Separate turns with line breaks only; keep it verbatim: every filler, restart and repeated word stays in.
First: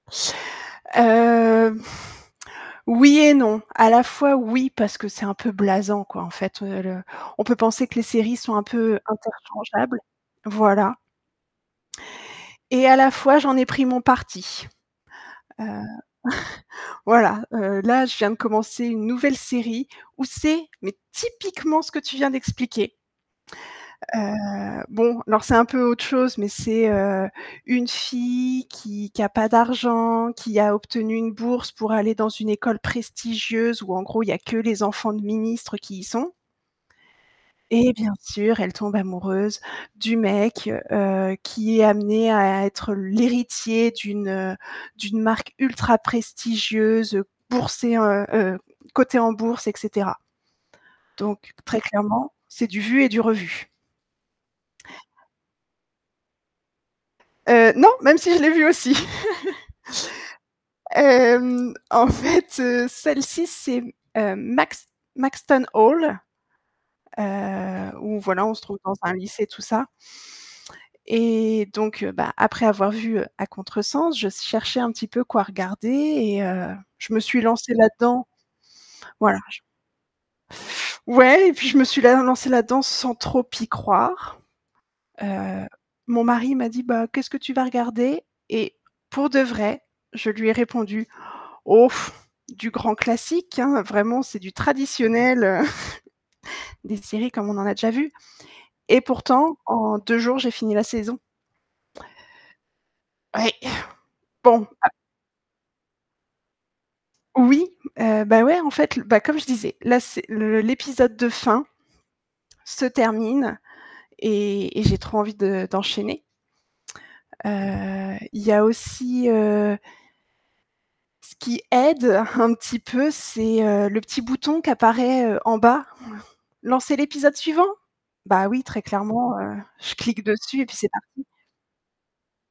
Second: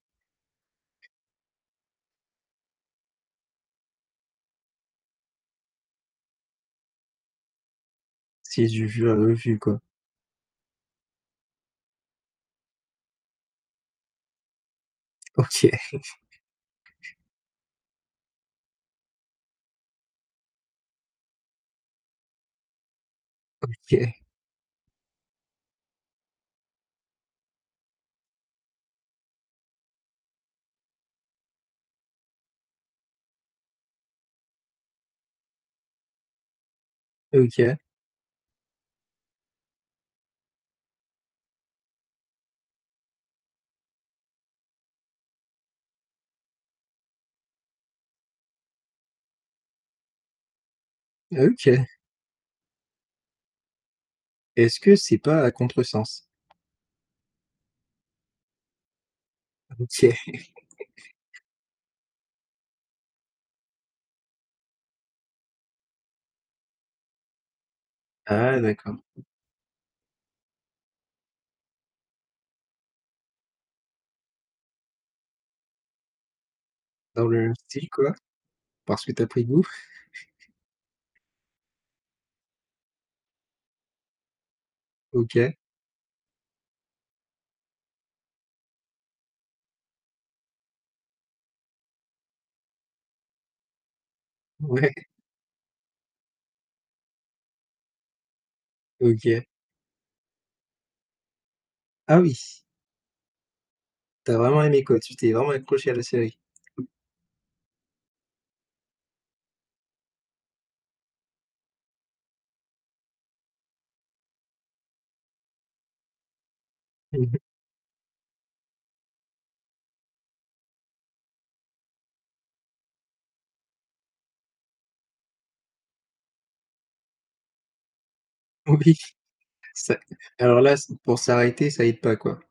Heu, oui et non. À la fois oui, parce que c'est un peu blasant, quoi, en fait, heu, le on peut penser que les séries sont un
C'est du
peu
vu et revu, quoi.
interchangeables, voilà et à la fois j'en ai pris mon parti. Heu,
OK.
voilà, heu, là, je viens de commencer une nouvelle série où c'est, mais typiquement ce que tu viens d'expliquer.
OK.
Heu, bon, alors c'est un peu autre chose, mais c'est, heu, une fille qui qui a pas d'argent, qui a obtenu une bourse pour aller dans une école prestigieuse où en gros, il y a que les enfants de ministres qui y sont,
OK.
et bien sûr, elle tombe amoureuse du mec, heu, qui est amené à être l'héritier d'une, heu, d'une marque ultra prestigieuse, boursée, en heu heu, cotée en bourse, et cetera. Donc très
OK.
clairement, c'est du vu et du revu.
Est-ce que c'est pas À Contresens?
Heu, non, même si je l'ai vu aussi.
OK.
Hem, en fait, heu, celle-ci, c'est mmh, heu, Max Maxton Hall, heu, où voilà, on
Ah
se trouve dans
d'accord.
un lycée, tout ça et donc heu, bah après avoir vu, heu, À Contresens, je s cherchais un petit peu quoi regarder et heu, je me
Dans
suis
le
lancée
fil quoi,
là-dedans,
parce que tu as
voilà
pris
j
goût.
Ouais, et puis je me suis la lancée là-dedans sans trop y croire.
OK.
Heu, mon mari m'a dit: «Bah qu'est-ce que tu vas regarder?» et pour de vrai, je lui ai répondu: «Oh! Du grand classique hein, vraiment c'est du
Ouais.
traditionnel, heu, des séries comme on en a déjà vues» et
OK.
pourtant, en deux jours, j'ai fini la saison.
Ah oui.
Oui,
Tu as vraiment
bon,
aimé
a
quoi, tu t'es vraiment accrochée à la série.
Oui! Heu, bah ouais, en fait l bah, comme je disais, là c'est le l'épisode de fin se termine et et j'ai trop envie de d'enchaîner.
Mmh mh.
Heu, il y a aussi, heu ce qui aide un petit peu, c'est, heu, le petit bouton qui apparaît, heu, en bas. «Lancer l'épisode suivant?» bah oui, très
Oui.
clairement, heu, je
Ca
clique
et alors
dessus et puis
là
c'est
c pour
parti.
s'arrêter, ça aide pas quoi.